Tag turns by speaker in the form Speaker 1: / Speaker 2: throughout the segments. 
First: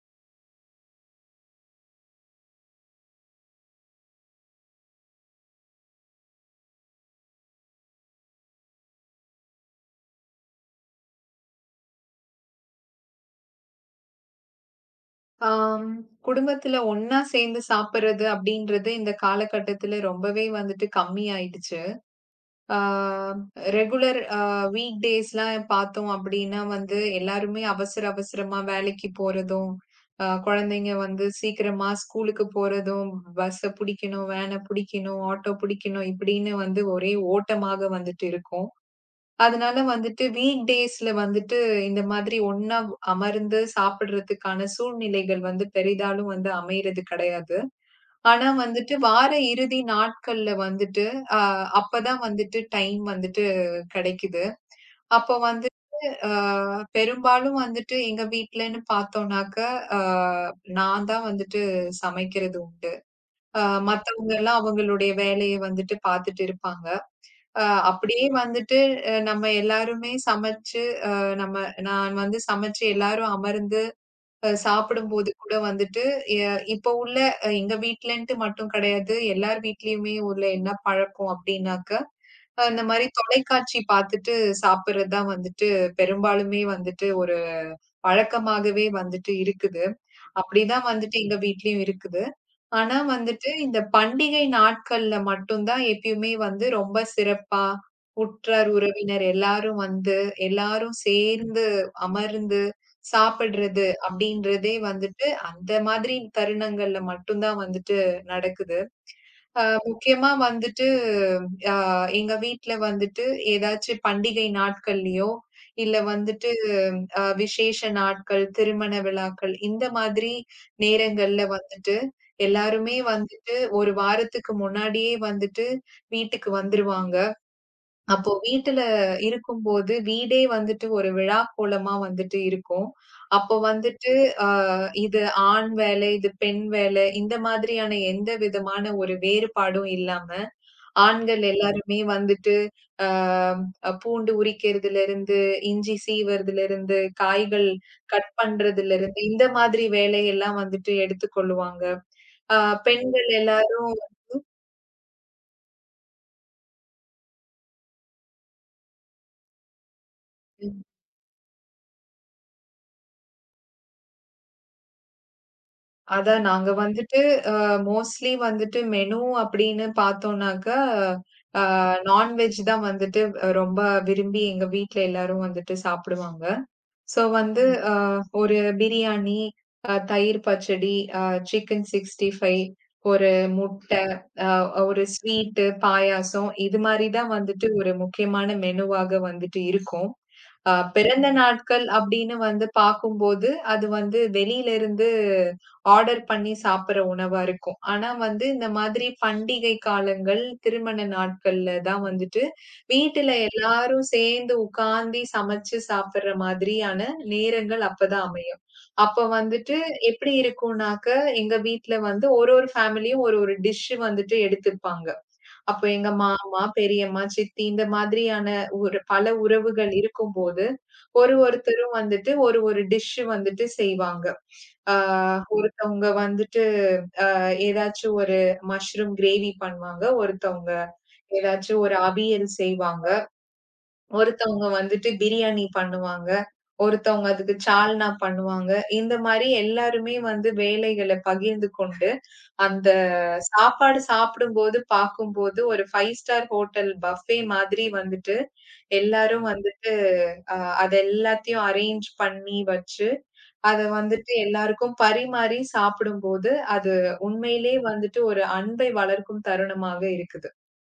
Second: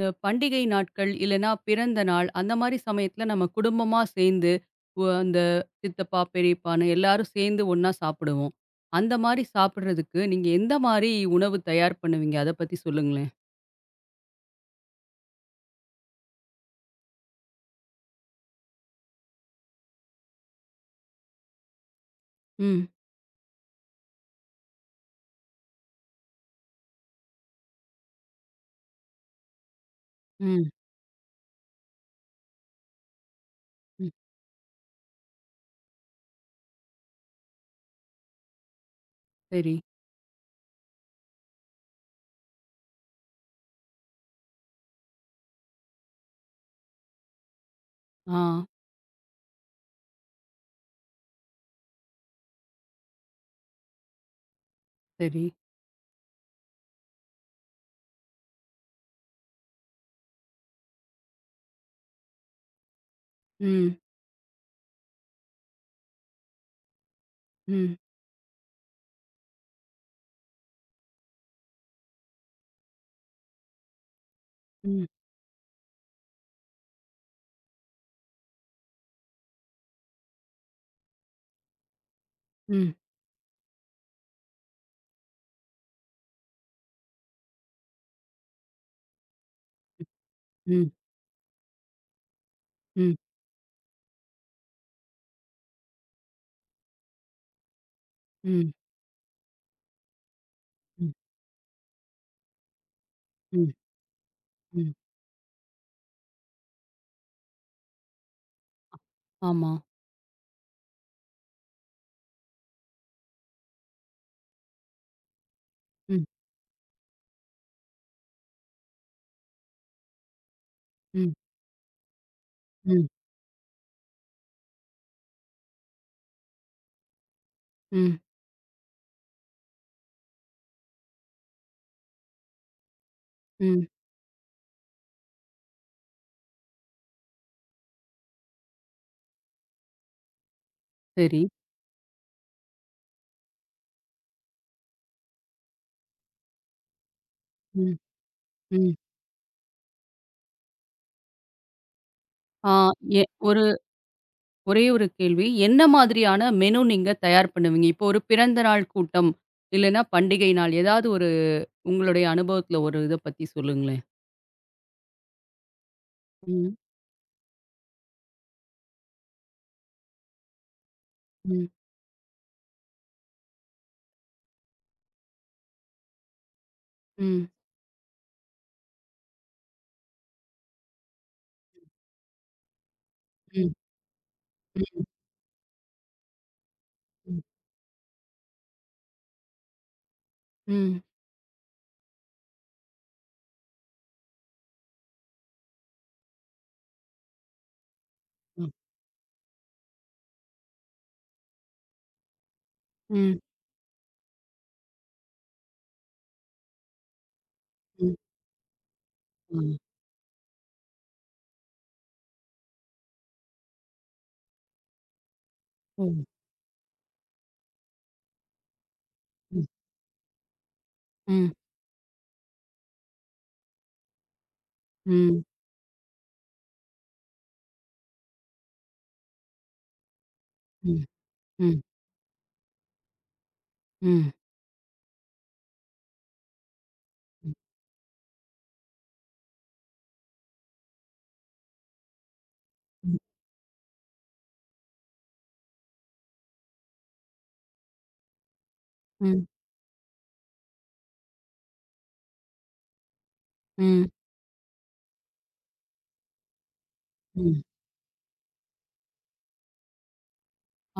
Speaker 1: பண்டிகை நாட்கள் இல்லைன்னா பிறந்த நாள் அந்த மாதிரி சமயத்துல நம்ம குடும்பமா சேர்ந்து ஒ அந்த சித்தப்பா, பெரியப்பான்னு எல்லாரும் சேர்ந்து ஒண்ணா சாப்பிடுவோம். அந்த மாதிரி சாப்பிடுறதுக்கு நீங்க எந்த மாதிரி உணவு தயார் பண்ணுவீங்க? அத பத்தி சொல்லுங்களேன்.
Speaker 2: ஆம். குடும்பத்துல ஒண்ணா சேர்ந்து சாப்பிடுறது அப்படின்றது இந்த காலகட்டத்துல ரொம்பவே வந்துட்டு கம்மி ஆயிடுச்சு. ஆ
Speaker 1: ம்,
Speaker 2: ரெகுலர் வீக் டேஸ்லாம் பார்த்தோம் அப்படின்னா வந்து எல்லாருமே அவசர அவசரமா வேலைக்கு போறதும்,
Speaker 1: ம்,
Speaker 2: குழந்தைங்க வந்து சீக்கிரமா ஸ்கூலுக்கு போறதும், பஸ்ஸ
Speaker 1: ம்.
Speaker 2: புடிக்கணும், வேன புடிக்கணும், ஆட்டோ புடிக்கணும் இப்படின்னு வந்து ஒரே ஓட்டமாக வந்துட்டு இருக்கும்.
Speaker 1: சரி.
Speaker 2: அதனால வந்துட்டு வீக் டேஸ்ல வந்துட்டு இந்த மாதிரி ஒண்ணா அமர்ந்து சாப்பிடுறதுக்கான சூழ்நிலைகள் வந்து பெரிதாலும் வந்து அமையறது கிடையாது.
Speaker 1: ஆ,
Speaker 2: ஆனா வந்துட்டு வார இறுதி நாட்கள்ல வந்துட்டு அ அப்பதான் வந்துட்டு டைம் வந்துட்டு கிடைக்குது. அப்போ
Speaker 1: சரி.
Speaker 2: வந்துட்டு அ பெரும்பாலும் வந்துட்டு எங்க வீட்லன்னு பார்த்தோம்னாக்க, அ நான் தான் வந்துட்டு சமைக்கிறது உண்டு. அ
Speaker 1: ம்,
Speaker 2: மத்தவங்கலாம் அவங்களுடைய வேலைய வந்துட்டு பார்த்துட்டு இருப்பாங்க. அ
Speaker 1: ம்,
Speaker 2: அப்படியே வந்துட்டு நம்ம எல்லாருமே சமைச்சு நம்ம நான் வந்து சமைச்சு எல்லாரும் அமர்ந்து
Speaker 1: ம்,
Speaker 2: சாப்பிடும்போது கூட வந்துட்டு, எ இப்போ உள்ள எங்க வீட்லன்ட்டு மட்டும் கிடையாது. எல்லார் வீட்லயுமே உள்ள என்ன பழக்கம் அப்டின்னாக்க, இந்த
Speaker 1: ம்,
Speaker 2: மாரி தொலைக்காட்சி பார்த்துட்டு சாப்பிடுறது தான் வந்துட்டு பெரும்பாலுமே வந்துட்டு ஒரு பழக்கமாகவே வந்துட்டு இருக்குது. அப்டிதான்
Speaker 1: ம்,
Speaker 2: வந்துட்டு எங்க வீட்லயும் இருக்குது. ஆனா
Speaker 1: ம்,
Speaker 2: வந்துட்டு, இந்த பண்டிகை நாட்கள்ல மட்டும் தான் எப்பயுமே வந்து ரொம்ப சிறப்பா, உற்றார்,
Speaker 1: ம்,
Speaker 2: உறவினர் எல்லாரும் வந்து, எல்லாரும்
Speaker 1: ம்,
Speaker 2: சேர்ந்து அமர்ந்து
Speaker 1: ம்,
Speaker 2: சாப்பிடுறது அப்படின்றதே
Speaker 1: ம்.
Speaker 2: வந்துட்டு, அந்த மாதிரி தருணங்கள்ல மட்டும் தான் வந்துட்டு நடக்குது.
Speaker 1: ஆமா.
Speaker 2: முக்கியமா வந்துட்டு அ எங்க வீட்ல வந்துட்டு ஏதாச்சு பண்டிகை நாட்கள்லயோ, இல்ல
Speaker 1: ம்,
Speaker 2: வந்துட்டு விசேஷ நாட்கள், திருமண விழாக்கள் இந்த மாதிரி
Speaker 1: ம்,
Speaker 2: நேரங்கள்ல வந்துட்டு, எல்லாருமே
Speaker 1: ம்,
Speaker 2: வந்துட்டு 1 வாரத்துக்கு முன்னாடியே வந்துட்டு வீட்டுக்கு வந்துருவாங்க.
Speaker 1: ம்,
Speaker 2: அப்போ வீட்டுல இருக்கும்போது, வீடே வந்துட்டு ஒரு விழா கோலமா வந்துட்டு இருக்கும். அப்போ
Speaker 1: ம்.
Speaker 2: வந்துட்டு அ இது ஆண் வேலை, இது பெண் வேலை இந்த மாதிரியான எந்த விதமான ஒரு வேறுபாடும் இல்லாம
Speaker 1: சரி.
Speaker 2: ஆண்கள் எல்லாருமே வந்துட்டு, பூண்டு உரிக்கிறதுலருந்து, இஞ்சி சீவறதுலருந்து, காய்கள்
Speaker 1: ம்,
Speaker 2: கட்
Speaker 1: ம்.
Speaker 2: பண்றதுலருந்து, இந்த மாதிரி வேலையெல்லாம் வந்துட்டு எடுத்துக்கொள்ளுவாங்க. அ
Speaker 1: ஆ எ
Speaker 2: பெண்கள்
Speaker 1: ஒரு
Speaker 2: எல்லாரும்
Speaker 1: ஒரே ஒரு கேள்வி. என்ன மாதிரியான மெனு நீங்க தயார் பண்ணுவீங்க? இப்போ ஒரு பிறந்த நாள் கூட்டம், இல்லன்னா பண்டிகை நாள் ஏதாவது ஒரு உங்களுடைய அனுபவத்துல ஒரு இத பத்தி சொல்லுங்களேன்?
Speaker 2: அதான் நாங்க
Speaker 1: ம்.
Speaker 2: வந்துட்டு மோஸ்ட்லி வந்துட்டு மெனு அப்படின்னு பார்த்தோம்னாக்கா,
Speaker 1: ம்.
Speaker 2: நான்வெஜ் தான் வந்துட்டு ரொம்ப விரும்பி எங்க வீட்ல எல்லாரும் வந்துட்டு சாப்பிடுவாங்க. சோ
Speaker 1: ம்.
Speaker 2: வந்து ம். ஒரு பிரியாணி, தயிர் பச்சடி, அ சிக்கன் 65, ஒரு
Speaker 1: ம்.
Speaker 2: முட்டை, அ ஒரு
Speaker 1: ம்.
Speaker 2: ஸ்வீட்டு, பாயாசம் இது மாரி தான்
Speaker 1: ம்.
Speaker 2: வந்துட்டு ஒரு முக்கியமான மெனுவாக வந்துட்டு இருக்கும்.
Speaker 1: ம்.
Speaker 2: பிறந்த நாட்கள் அப்படின்னு வந்து பார்க்கும்போது, அது வந்து வெளியில இருந்து ஆர்டர் பண்ணி சாப்பிடுற உணவா இருக்கும். ஆனா வந்து இந்த
Speaker 1: ம்.
Speaker 2: மாதிரி பண்டிகை காலங்கள், திருமண நாட்கள்ல தான் வந்துட்டு, வீட்டுல
Speaker 1: ம்.
Speaker 2: எல்லாரும் சேர்ந்து உட்கார்ந்து சமைச்சு சாப்பிடுற மாதிரியான நேரங்கள்
Speaker 1: ம்.
Speaker 2: அப்பதான் அமையும். அப்ப வந்துட்டு
Speaker 1: ம்.
Speaker 2: எப்படி இருக்கும்னாக்க, எங்க வீட்ல வந்து ஒரு ஒரு ஃபேமிலியும் ஒரு ஒரு டிஷ் வந்துட்டு எடுத்துப்பாங்க. அப்ப
Speaker 1: ஓ!
Speaker 2: எங்க மாமா, பெரியம்மா, சித்தி இந்த மாதிரியான ஒரு பல
Speaker 1: ம்.
Speaker 2: உறவுகள் இருக்கும்போது, ஒரு
Speaker 1: ம்.
Speaker 2: ஒருத்தரும் வந்துட்டு ஒரு ஒரு டிஷ் வந்துட்டு செய்வாங்க. ஆ
Speaker 1: ம்.
Speaker 2: ஒருத்தவங்க வந்துட்டு ஏதாச்சும் ஒரு மஷ்ரூம் கிரேவி பண்ணுவாங்க. ஒருத்தவங்க
Speaker 1: ம். ம்.
Speaker 2: ஏதாச்சும் ஒரு அவியல் செய்வாங்க.
Speaker 1: ம்.
Speaker 2: ஒருத்தவங்க வந்துட்டு பிரியாணி பண்ணுவாங்க. ஒருத்தவங்க அதுக்கு சால்னா பண்ணுவாங்க. இந்த மாரி எல்லாருமே வந்து வேலைகள பகிர்ந்து கொண்டு அந்த சாப்பாடு சாப்பிடும்போது பார்க்கும்போது, ஒரு 5 ஸ்டார் ஹோட்டல் பஃபே மாதிரி வந்துட்டு, எல்லாரும்
Speaker 1: ம்.
Speaker 2: வந்துட்டு அ அது எல்லாத்தையும் அரேஞ்ச் பண்ணி வச்சு, அத
Speaker 1: ம்.
Speaker 2: வந்துட்டு எல்லாருக்கும் பரிமாறி சாப்பிடும்போது, அது
Speaker 1: ம்.
Speaker 2: உண்மையிலே வந்துட்டு ஒரு அன்பை வளர்க்கும் தருணமாக இருக்குது.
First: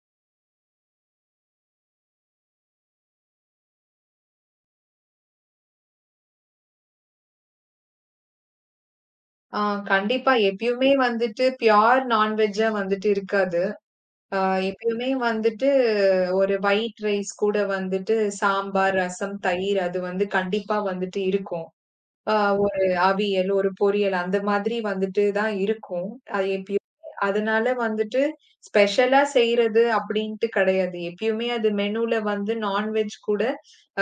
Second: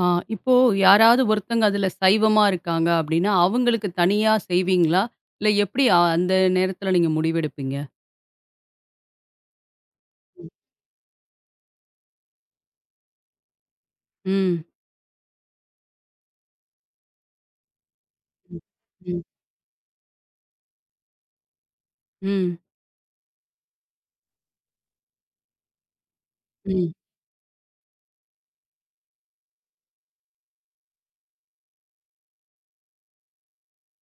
Speaker 1: ஆ இப்போ யாராவது ஒருத்தங்க அதுல சைவமா இருக்காங்க அப்டின்னா, அவங்களுக்கு தனியா செய்வீங்களா? இல்ல எப்படி அந்த நேரத்துல நீங்க முடிவெடுப்பீங்க?
Speaker 2: ஆ கண்டிப்பா எப்பயுமே வந்துட்டு பியூர் நான்வெஜ்ஜா வந்துட்டு இருக்காது. அ
Speaker 1: ம்.
Speaker 2: எப்பயுமே வந்துட்டு ஒரு ஒயிட் ரைஸ் கூட வந்துட்டு
Speaker 1: ம்.
Speaker 2: சாம்பார்,
Speaker 1: ம்.
Speaker 2: ரசம், தயிர் அது வந்து கண்டிப்பா வந்துட்டு இருக்கும். ஆ
Speaker 1: ம்.
Speaker 2: ஒரு அவியல், ஒரு பொரியல் அந்த மாதிரி வந்துட்டு தான் இருக்கும். அது எப்பயுமே.
Speaker 1: ம்.
Speaker 2: அதனால வந்துட்டு ஸ்பெஷலா செய்றது அப்படின்ட்டு கிடையாது. எப்பயுமே அது மெனூல வந்து நான்வெஜ் கூட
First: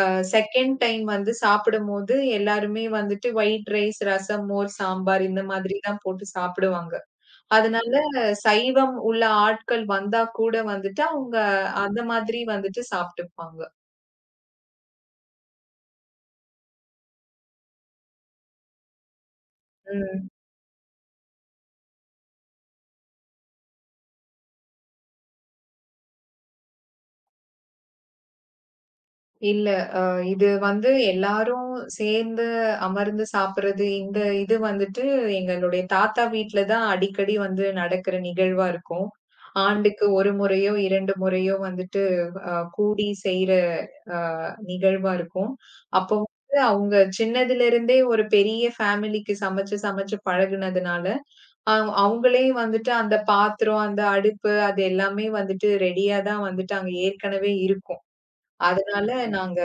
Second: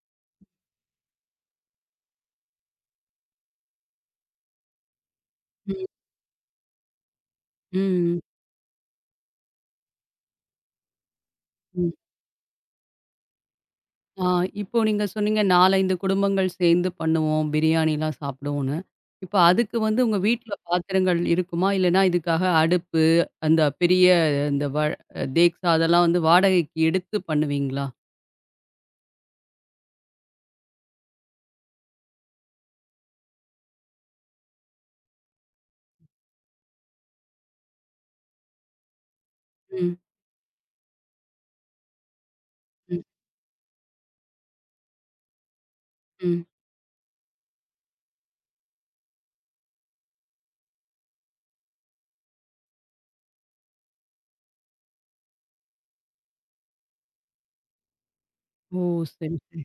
Speaker 2: அ 2ண்ட் டைம் வந்து சாப்பிடும்போது எல்லாருமே வந்துட்டு ஒயிட் ரைஸ், ரசம், மோர், சாம்பார் இந்த மாதிரி
Speaker 1: ம்.
Speaker 2: தான் போட்டு சாப்பிடுவாங்க. அதனால
Speaker 1: ம்.
Speaker 2: சைவம் உள்ள ஆட்கள் வந்தா கூட வந்துட்டு அவங்க
Speaker 1: ம்.
Speaker 2: அந்த மாதிரி வந்துட்டு சாப்பிட்டுப்பாங்க.
Speaker 1: ஆ இப்போ நீங்க சொன்னீங்க 4, 5 குடும்பங்கள் சேர்ந்து பண்ணுவோம். பிரியாணிலாம் சாப்பிடுவோம்ன்னு. இப்ப அதுக்கு வந்து உங்க
Speaker 2: ம்.
Speaker 1: வீட்ல பாத்திரங்கள் இருக்குமா? இல்லன்னா இதுக்காக அடுப்பு, அந்த பெரிய இந்த வ தேக்ஸா அதெல்லாம் வந்து வாடகைக்கு எடுத்து பண்ணுவீங்களா?
Speaker 2: இல்ல. அ இது வந்து எல்லாரும் சேர்ந்து அமர்ந்து சாப்பிடுறது, இந்த இது வந்துட்டு எங்களுடைய தாத்தா வீட்ல தான் அடிக்கடி வந்து நடக்கிற நிகழ்வா இருக்கும்.
Speaker 1: ம்.
Speaker 2: ஆண்டுக்கு 1 முறையோ, 2 முறையோ வந்துட்டு
Speaker 1: ம்.
Speaker 2: கூடி செய்ற அ நிகழ்வா இருக்கும். அப்போ
Speaker 1: ம்.
Speaker 2: வந்து அவங்க சின்னதிலிருந்தே ஒரு பெரிய ஃபேமிலிக்கு சமைச்சு, சமைச்சு பழகுனதுனால, அவங்களே வந்துட்டு அந்த பாத்திரம், அந்த அடுப்பு அது எல்லாமே வந்துட்டு ரெடியா தான் வந்துட்டு அங்க ஏற்கனவே இருக்கும்.
Speaker 1: ஓ!
Speaker 2: அதனால
Speaker 1: சரி,
Speaker 2: நாங்க
Speaker 1: சரி.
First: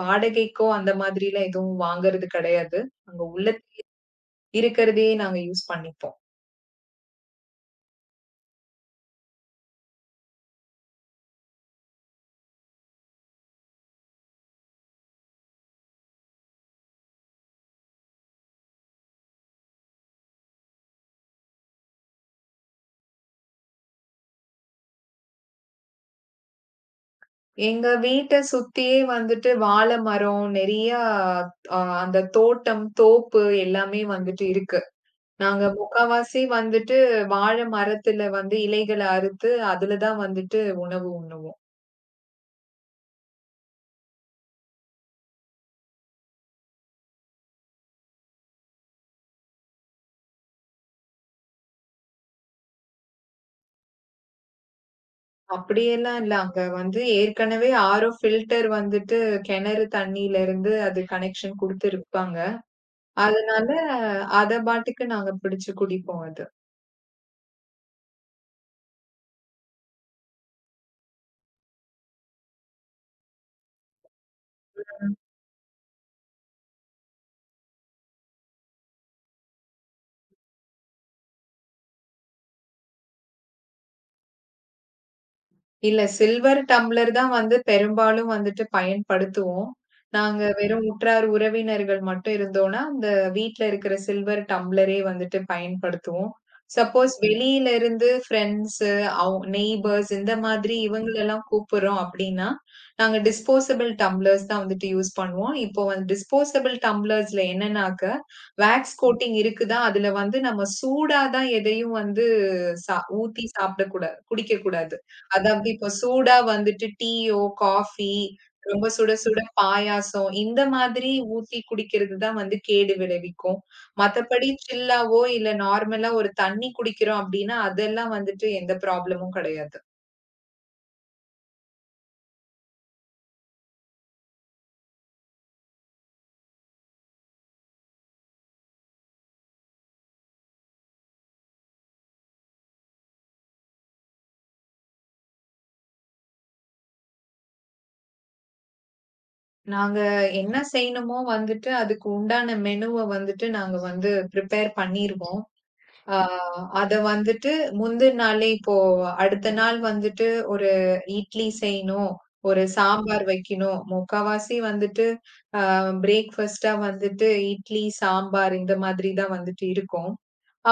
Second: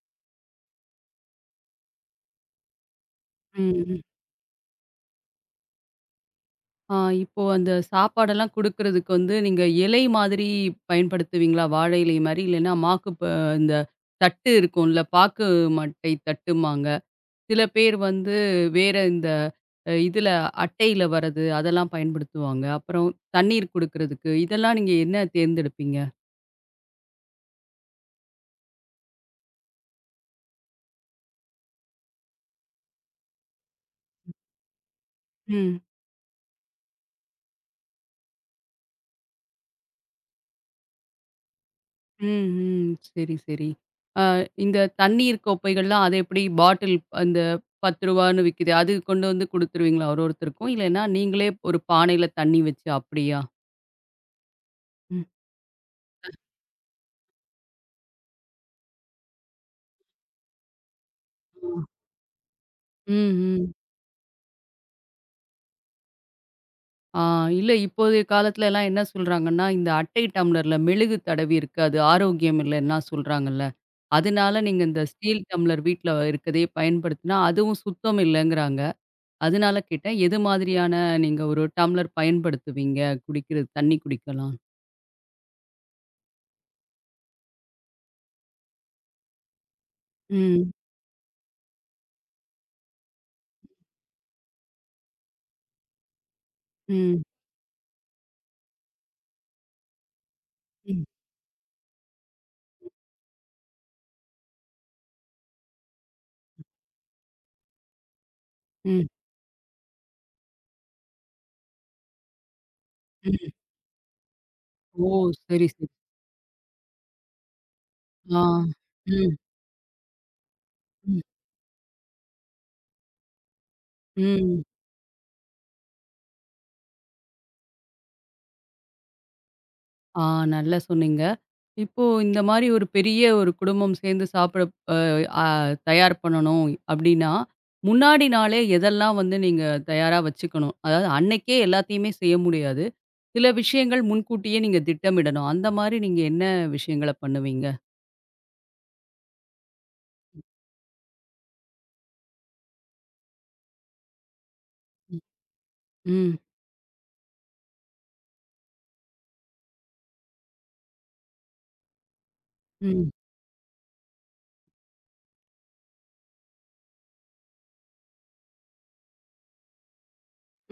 Speaker 2: வாடகைக்கோ அந்த மாதிரிலாம் எதுவும் வாங்குறது கிடையாது. அங்க உள்ள
Speaker 1: ம். ம்.
Speaker 2: இருக்கிறதையே நாங்க யூஸ் பண்ணிப்போம்.
Speaker 1: ஆ இப்போ அந்த சாப்பாடெல்லாம் குடுக்குறதுக்கு வந்து நீங்க இலை மாதிரி பயன்படுத்துவீங்களா? வாழை இலை மாரி? இல்லன்னா மாக்கு ப இந்த தட்டு இருக்கும்ல, பாக்கு மட்டை தட்டும்பாங்க. சில பேர் வந்து வேற இந்த அ இதுல அட்டையில வர்றது அதெல்லாம் பயன்படுத்துவாங்க. அப்புறம் தண்ணீர் குடுக்குறதுக்கு, இதெல்லாம் நீங்க என்ன தேர்ந்தெடுப்பீங்க?
Speaker 2: எங்க வீட்ட சுத்தியே வந்துட்டு வாழை மரம், நெறையா அந்த தோட்டம், தோப்பு எல்லாமே வந்துட்டு இருக்கு. நாங்க
Speaker 1: ம்.
Speaker 2: முக்காவாசி வந்துட்டு வாழை மரத்துல வந்து இலைகள அறுத்து, அதுல தான் வந்துட்டு உணவு உண்ணுவோம்.
Speaker 1: ம். ம். சரி, சரி. அ இந்த தண்ணீர் கோப்பைகள்லாம் அது எப்படி பாட்டில் அந்த ரூ. 10ன்னு விக்குது. அது கொண்டு வந்து குடுத்துருவீங்களா ஒரு ஒருத்தருக்கும்? இல்லைன்னா நீங்களே ஒரு பானையில தண்ணி வச்சு அப்படியா? ம்.
Speaker 2: அப்படியெல்லாம் இல்ல. அங்க வந்து ஏற்கனவே ஆரோ ஃபில்டர் வந்துட்டு கிணறு தண்ணியிலருந்து அது கனெக்ஷன்
Speaker 1: ம்.
Speaker 2: குடுத்துருப்பாங்க. அதனால
Speaker 1: ம்.
Speaker 2: அத பாட்டுக்கு நாங்க பிடிச்சு குடிப்போம் அது.
Speaker 1: ஆ இல்ல இப்போதைய காலத்துல எல்லாம் என்ன சொல்றாங்கன்னா, இந்த அட்டை டம்ளர்ல மெழுகு தடவி இருக்கு. அது ஆரோக்கியம் இல்லன்லாம் சொல்றாங்கல்ல. அதனால நீங்க இந்த
Speaker 2: ம்.
Speaker 1: ஸ்டீல் டம்ளர் வீட்ல இருக்கதே பயன்படுத்தினா, அதுவும் சுத்தம் இல்லங்கிறாங்க. அதனால கேட்டேன், எது மாதிரியான நீங்க ஒரு டம்ளர் பயன்படுத்துவீங்க? குடிக்கிற தண்ணி குடிக்கலாம்.
Speaker 2: இல்ல சில்வர் டம்ளர் தான் வந்து பெரும்பாலும் வந்துட்டு பயன்படுத்துவோம். நாங்க
Speaker 1: ம்,
Speaker 2: வெறும் உற்றார் உறவினர்கள் மட்டும் இருந்தோம்னா, அந்த வீட்ல இருக்கிற சில்வர் டம்ளரே வந்துட்டு பயன்படுத்துவோம். சப்போஸ்
Speaker 1: ம்,
Speaker 2: வெளியில இருந்து ஃபிரெண்ட்ஸ், நெய்பர்ஸ் இந்த மாதிரி
Speaker 1: ம்,
Speaker 2: இவங்களெல்லாம் கூப்பிடுறோம் அப்படின்னா, நாங்க டிஸ்போசபிள் டம்ளர்ஸ் தான் வந்துட்டு யூஸ் பண்ணுவோம். இப்போ வந்து டிஸ்போசபிள் டம்ளர்ஸ்ல என்னன்னாக்க, வேக்ஸ்
Speaker 1: ம்,
Speaker 2: கோட்டிங் இருக்குதா, அதுல வந்து நம்ம சூடா தான் எதையும் வந்து சா ஊத்தி
Speaker 1: ம்.
Speaker 2: சாப்பிடக்கூடாது, குடிக்கக்கூடாது.
Speaker 1: ஓ!
Speaker 2: அதாவது
Speaker 1: சரி,
Speaker 2: இப்போ
Speaker 1: சரி.
Speaker 2: சூடா வந்துட்டு டீயோ, காஃபி,
Speaker 1: ஆ.
Speaker 2: ரொம்ப சுட
Speaker 1: ம்,
Speaker 2: சுட பாயாசம், இந்த மாதிரி
Speaker 1: ம்,
Speaker 2: ஊத்தி குடிக்கிறது தான் வந்து கேடு விளைவிக்கும். மத்தபடி
Speaker 1: ம்.
Speaker 2: சில்லாவோ, இல்ல நார்மலா ஒரு தண்ணி குடிக்கிறோம் அப்டின்னா, அதெல்லாம் வந்துட்டு எந்த ப்ராப்ளமும் கெடையாது.
Speaker 1: ஆ, நல்லா சொன்னீங்க. இப்போ இந்த மாரி ஒரு பெரிய ஒரு குடும்பம் சேர்ந்து சாப்பிட அ அ தயார் பண்ணணும் அப்டின்னா, முன்னாடி நாளே எதெல்லாம் வந்து நீங்க தயாரா வச்சுக்கணும்? அதாவது அன்னைக்கே எல்லாத்தையுமே செய்ய முடியாது. சில விஷயங்கள் முன்கூட்டியே நீங்க திட்டமிடணும். அந்த மாரி நீங்க என்ன விஷயங்கள பண்ணுவீங்க?
Speaker 2: நாங்க என்ன செய்யணுமோ வந்துட்டு அதுக்கு உண்டான மெனுவ வந்துட்டு நாங்க வந்து ப்ரிப்பேர்
Speaker 1: ம்.
Speaker 2: பண்ணிருவோம். ஆ
Speaker 1: ம்.
Speaker 2: அத வந்துட்டு முந்தின நாளே இப்போ அடுத்த நாள் வந்துட்டு ஒரு இட்லி செய்யணும், ஒரு
Speaker 1: ம்.
Speaker 2: சாம்பார் வைக்கணும். முக்காவாசி வந்துட்டு பிரேக்ஃபாஸ்ட்டா வந்துட்டு இட்லி, சாம்பார் இந்த மாதிரி தான் வந்துட்டு இருக்கும்.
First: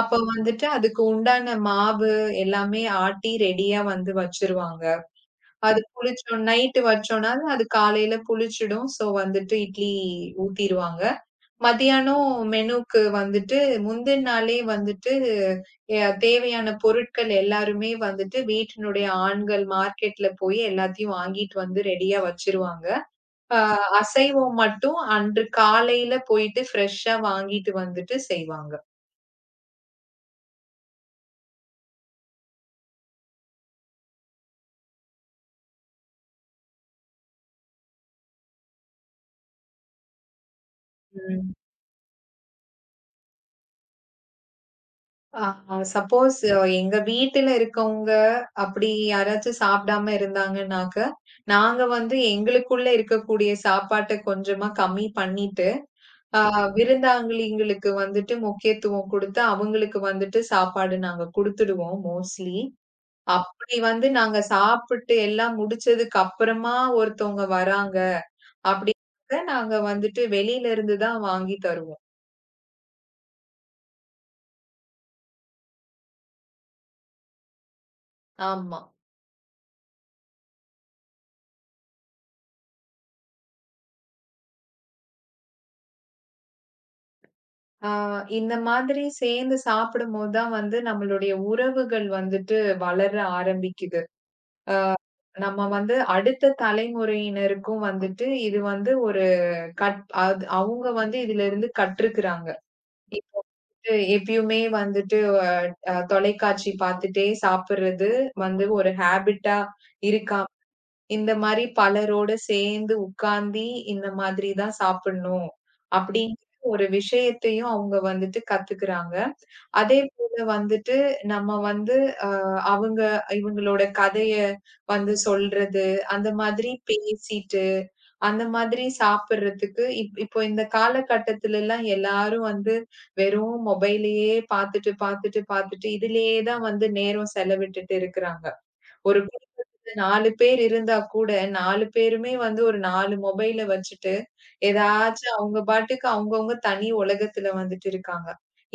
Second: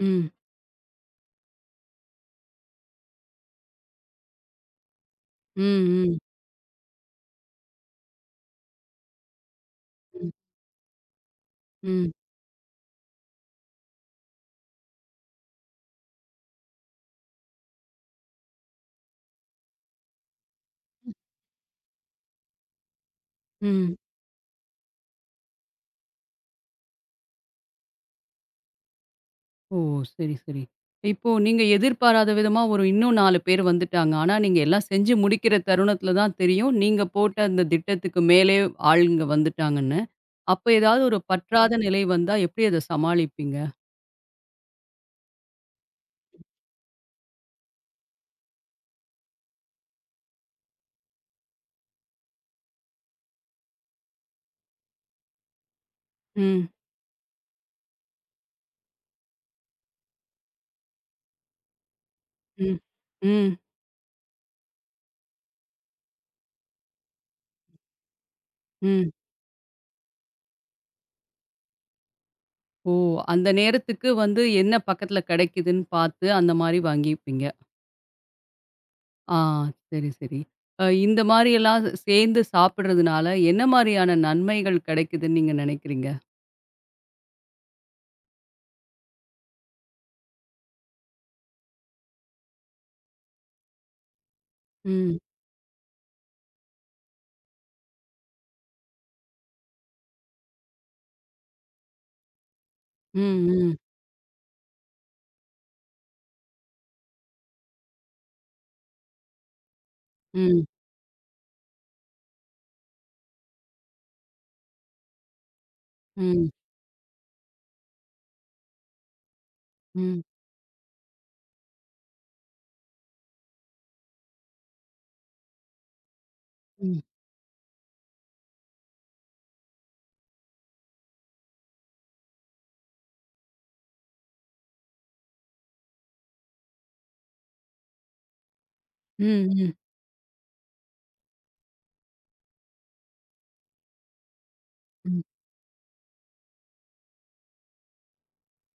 Speaker 2: அப்ப வந்துட்டு அதுக்கு உண்டான மாவு எல்லாமே ஆட்டி ரெடியா வந்து வச்சுருவாங்க. அது
Speaker 1: ம்.
Speaker 2: புளிச்சோம் நைட்டு வச்சோம்னாலும் அது காலையில புளிச்சிடும். ஸோ வந்துட்டு இட்லி
Speaker 1: ம்.
Speaker 2: ஊத்திருவாங்க.
Speaker 1: ம்.
Speaker 2: மதியானம் மெனுக்கு வந்துட்டு முந்தின நாளே வந்துட்டு எ தேவையான பொருட்கள் எல்லாருமே வந்துட்டு வீட்டினுடைய ஆண்கள் மார்க்கெட்ல போய் எல்லாத்தையும் வாங்கிட்டு வந்து ரெடியா வச்சுருவாங்க. ஆ
Speaker 1: ம்.
Speaker 2: அசைவம் மட்டும் அன்று காலையில போயிட்டு ஃப்ரெஷ்ஷா வாங்கிட்டு வந்துட்டு செய்வாங்க.
Speaker 1: ஓ! சரி, சரி. இப்போ நீங்க எதிர்பாராத விதமா ஒரு இன்னும் 4 பேர் வந்துட்டாங்க. ஆனா, நீங்க எல்லாம் செஞ்சு முடிக்கிற தருணத்தில தான் தெரியும், நீங்க போட்ட அந்த திட்டத்துக்கு மேலே ஆளுங்க வந்துட்டாங்கன்னு. அப்ப ஏதாவது ஒரு
Speaker 2: ம்.
Speaker 1: பற்றாத நிலை வந்தா எப்படி அத சமாளிப்பீங்க?
Speaker 2: ஆ சப்போஸ் எங்க வீட்டுல இருக்கவங்க அப்படி யாராச்சும் சாப்பிடாம இருந்தாங்கன்னாக்க, நாங்க வந்து எங்களுக்குள்ள இருக்கக்கூடிய சாப்பாட்ட கொஞ்சமா கம்மி பண்ணிட்டு, ஆ
Speaker 1: ம்,
Speaker 2: விருந்தாளிங்களுக்கு வந்துட்டு முக்கியத்துவம் குடுத்து, அவங்களுக்கு வந்துட்டு சாப்பாடு நாங்க குடுத்துடுவோம் மோஸ்ட்லி.
Speaker 1: ம், ம்,
Speaker 2: அப்படி வந்து நாங்க சாப்பிட்டு எல்லாம் முடிச்சதுக்கு அப்புறமா ஒருத்தவங்க வராங்க.
Speaker 1: ம்.
Speaker 2: அப்படினாக்க நாங்க வந்துட்டு வெளியில இருந்து தான் வாங்கி தருவோம்.
Speaker 1: ஓ! அந்த நேரத்துக்கு வந்து என்ன பக்கத்தில கிடைக்குதுன்னு பார்த்து அந்த மாரி வாங்கிப்பீங்க.
Speaker 2: ஆமா.
Speaker 1: ஆ, சரி, சரி. இந்த மாரியெல்லாம் சேர்ந்து சாப்பிடுறதுனால என்ன மாரியான நன்மைகள் கிடைக்குதுன்னு நீங்க நினைக்கிறீங்க?
Speaker 2: ஆ இந்த மாதிரி சேர்ந்து சாப்பிடும்போது தான் வந்து நம்மளுடைய உறவுகள் வந்துட்டு வளர ஆரம்பிக்குது.
Speaker 1: ம்,
Speaker 2: நம்ம வந்து அடுத்த தலைமுறையினருக்கும் வந்துட்டு இது வந்து ஒரு கட் அது அவங்க வந்து இதிலிருந்து கற்றுக்கிறாங்க.
Speaker 1: ம், ம்,
Speaker 2: எப்பயுமே வந்துட்டு தொலைக்காட்சி பார்த்துட்டே சாப்பிடுறது வந்து ஒரு ஹேபிட்டா இருக்கா.
Speaker 1: ம்.
Speaker 2: இந்த மாரி பலரோட சேர்ந்து உட்கார்ந்து, இந்த மாதிரி தான் சாப்பிடணும். அப்படிங்கிற
Speaker 1: ம்,
Speaker 2: ஒரு விஷயத்தையும் அவங்க வந்துட்டு கத்துக்குறாங்க.
Speaker 1: ம்,
Speaker 2: அதேபோல வந்துட்டு நம்ம வந்து அவங்க இவங்களோட கதைய வந்து சொல்றது, அந்த மாதிரி
Speaker 1: ம்,
Speaker 2: பேசிட்டு, அந்த மாதிரி சாப்பிடுறதுக்கு இப்போ இந்த காலகட்டத்துலலாம் எல்லாரும் வந்து வெறும் மொபைலயே பார்த்துட்டு, பார்த்துட்டு, பார்த்துட்டு, இதிலேயே தான் வந்து நேரம் செலவிட்டுட்டு இருக்கிறாங்க. ஒரு
Speaker 1: ம், ம்,
Speaker 2: குடும்பத்துல 4 பேர் இருந்தா கூட, 4 பேருமே வந்து ஒரு 4 மொபைல வச்சுட்டு,
Speaker 1: ம்,
Speaker 2: ஏதாச்சும் அவங்க பாட்டுக்கு அவங்கவங்க தனி உலகத்துல வந்துட்டு இருக்காங்க.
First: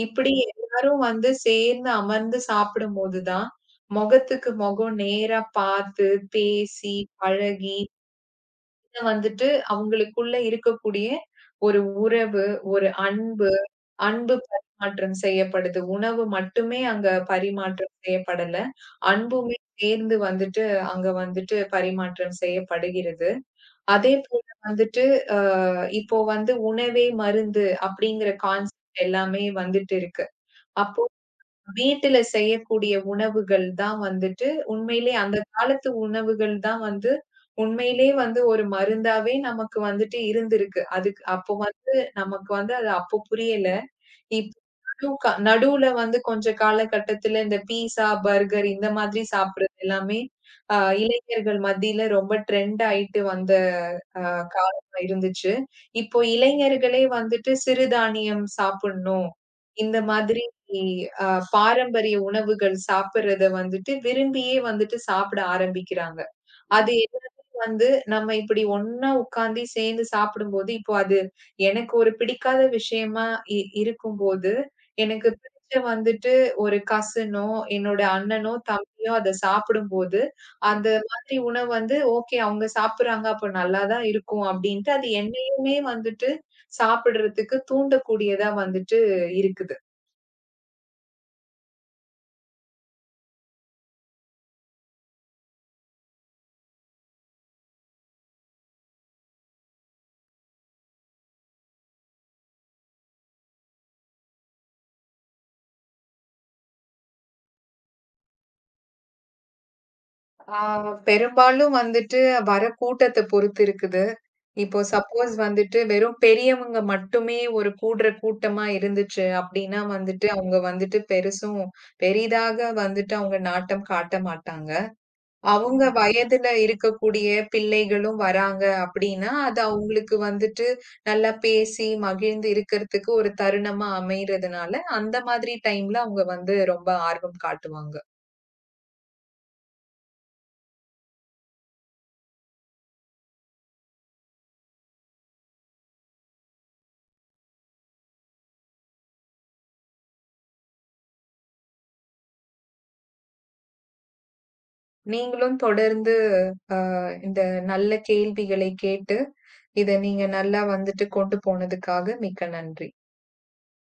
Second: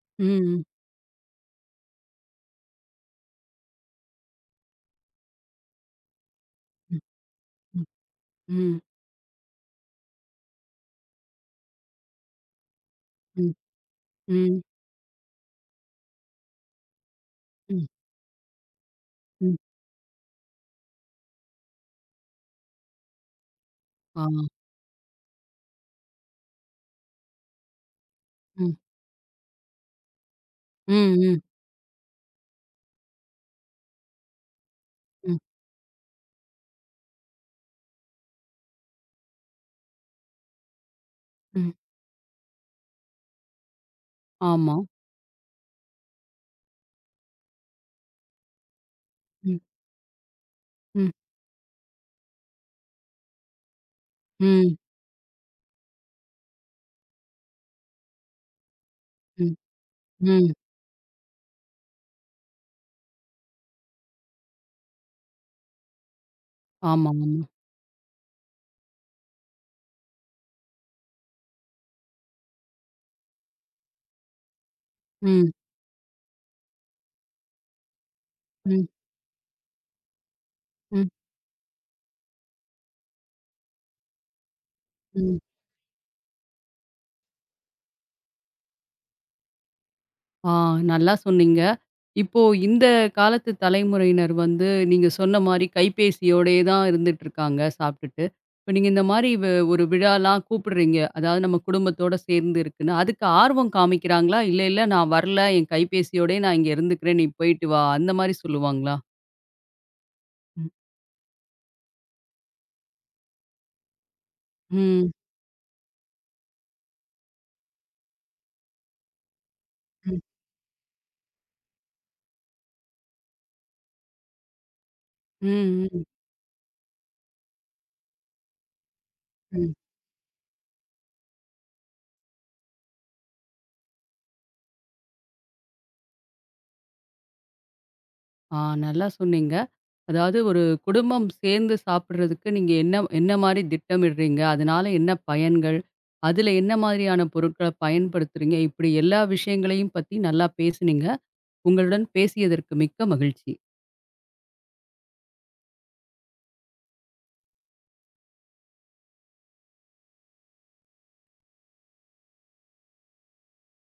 Speaker 2: இப்படி
Speaker 1: ம்,
Speaker 2: எல்லாரும் வந்து சேர்ந்து அமர்ந்து சாப்பிடும்போது தான், முகத்துக்கு முகம் நேரா பார்த்து, பேசி,
Speaker 1: ம்,
Speaker 2: பழகி,
Speaker 1: ம், ம்,
Speaker 2: இத வந்துட்டு அவங்களுக்குள்ள இருக்கக்கூடிய ஒரு உறவு, ஒரு அன்பு அன்பு
Speaker 1: ம்,
Speaker 2: பரிமாற்றம் செய்யப்படுது. உணவு மட்டுமே அங்க
Speaker 1: ம்,
Speaker 2: பரிமாற்றம் செய்யப்படல. அன்புமே
Speaker 1: ம்.
Speaker 2: சேர்ந்து வந்துட்டு அங்க வந்துட்டு பரிமாற்றம் செய்யப்படுகிறது.
Speaker 1: ஆ,
Speaker 2: அதேபோல வந்துட்டு இப்போ வந்து உணவே மருந்து அப்படிங்கிற
Speaker 1: ம்,
Speaker 2: கான்செப்ட் எல்லாமே வந்துட்டு இருக்கு. அப்போ
Speaker 1: ம், ம்,
Speaker 2: வீட்டுல செய்யக்கூடிய உணவுகள் தான் வந்துட்டு உண்மையிலே அந்த
Speaker 1: ம்,
Speaker 2: காலத்து உணவுகள் தான் வந்து உண்மையிலே வந்து ஒரு மருந்தாவே நமக்கு வந்துட்டு இருந்திருக்கு. அதுக்கு அப்போ
Speaker 1: ம்.
Speaker 2: வந்து நமக்கு வந்து அது அப்போ புரியல. இப்
Speaker 1: ஆமா.
Speaker 2: நடு கா நடுவுல வந்து கொஞ்ச காலகட்டத்துல இந்த பீஸா, பர்கர் இந்த மாதிரி
Speaker 1: ம்,
Speaker 2: சாப்பிடுறது எல்லாமே, அ
Speaker 1: ம்,
Speaker 2: இளைஞர்கள் மத்தியில ரொம்ப ட்ரெண்ட் ஆயிட்டு வந்த அ
Speaker 1: ம்,
Speaker 2: காலமா இருந்துச்சு. இப்போ இளைஞர்களே வந்துட்டு சிறுதானியம் சாப்பிடணும்.
Speaker 1: ம்,
Speaker 2: இந்த மாதிரி
Speaker 1: ம்.
Speaker 2: அ பாரம்பரிய உணவுகள் சாப்பிடுறத வந்துட்டு விரும்பியே வந்துட்டு சாப்பிட ஆரம்பிக்கிறாங்க. அது
Speaker 1: ஆமா, ஆமா.
Speaker 2: வந்து நம்ம இப்படி ஒண்ணா உட்கார்ந்து சேர்ந்து சாப்பிடும்போது, இப்போ அது எனக்கு ஒரு பிடிக்காத விஷயமா இருக்கும்போது, எனக்கு
Speaker 1: ம்,
Speaker 2: பிடிச்ச வந்துட்டு ஒரு கசினோ, என்னோட அண்ணனோ,
Speaker 1: ம்,
Speaker 2: தம்பியோ அத சாப்பிடும்போது, அந்த
Speaker 1: ம்,
Speaker 2: மாதிரி உணவு வந்து ஓகே அவங்க சாப்பிடுறாங்க, அப்ப நல்லா தான் இருக்கும் அப்படின்ட்டு அது
Speaker 1: ம்.
Speaker 2: என்னையுமே வந்துட்டு சாப்பிடுறதுக்கு தூண்டக்கூடியதா வந்துட்டு இருக்குது.
Speaker 1: ஆ, நல்லா சொன்னீங்க. இப்போ இந்த காலத்து தலைமுறையினர் வந்து நீங்க சொன்ன மாரி கைபேசியோடயே தான் இருந்துட்டு இருக்காங்க சாப்பிட்டுட்டு. இப்ப நீங்க இந்த மாரி ஒரு விழாலாம் கூப்பிடுறீங்க. அதாவது நம்ம குடும்பத்தோட சேர்ந்து இருக்குன்னு. அதுக்கு ஆர்வம் காமிக்கிறாங்களா? இல்ல, இல்ல நான் வரல. என் கைபேசியோடயே நான் இங்க இருந்துக்கிறேன். நீ போயிட்டு வா. அந்த மாரி சொல்லுவாங்களா?
Speaker 2: ஆ
Speaker 1: ம்.
Speaker 2: பெரும்பாலும் வந்துட்டு வர கூட்டத்த பொறுத்து இருக்குது. இப்போ
Speaker 1: ம்.
Speaker 2: சப்போஸ் வந்துட்டு வெறும் பெரியவங்க மட்டுமே ஒரு கூடுற கூட்டமா இருந்துச்சு அப்டின்னா
Speaker 1: ம்.
Speaker 2: வந்துட்டு, அவங்க வந்துட்டு பெருசும் பெரிதாக வந்துட்டு அவங்க நாட்டம் காட்ட மாட்டாங்க. அவங்க
Speaker 1: ம், ம்.
Speaker 2: வயதுல இருக்கக்கூடிய பிள்ளைகளும் வராங்க அப்டின்னா, அது
Speaker 1: ம்.
Speaker 2: அவங்களுக்கு வந்துட்டு நல்லா பேசி மகிழ்ந்து இருக்கறதுக்கு ஒரு தருணமா அமைறதுனால, அந்த மாதிரி டைம்ல அவங்க வந்து ரொம்ப ஆர்வம் காட்டுவாங்க.
Speaker 1: ஆ, நல்லா சொன்னீங்க. அதாவது ஒரு குடும்பம் சேர்ந்து சாப்பிடுறதுக்கு நீங்க என்ன என்ன மாரி திட்டமிடுறீங்க? அதனால என்ன பயன்கள்? அதுல என்ன மாதிரியான பொருட்கள பயன்படுத்துறீங்க? இப்படி எல்லா விஷயங்களையும் பத்தி நல்லா பேசுனீங்க. உங்களுடன் பேசியதற்கு மிக்க மகிழ்ச்சி.
Speaker 2: நீங்களும் தொடர்ந்து இந்த நல்ல கேள்விகளை கேட்டு, இத நீங்க நல்லா வந்துட்டு கொண்டு போனதுக்காக மிக்க நன்றி.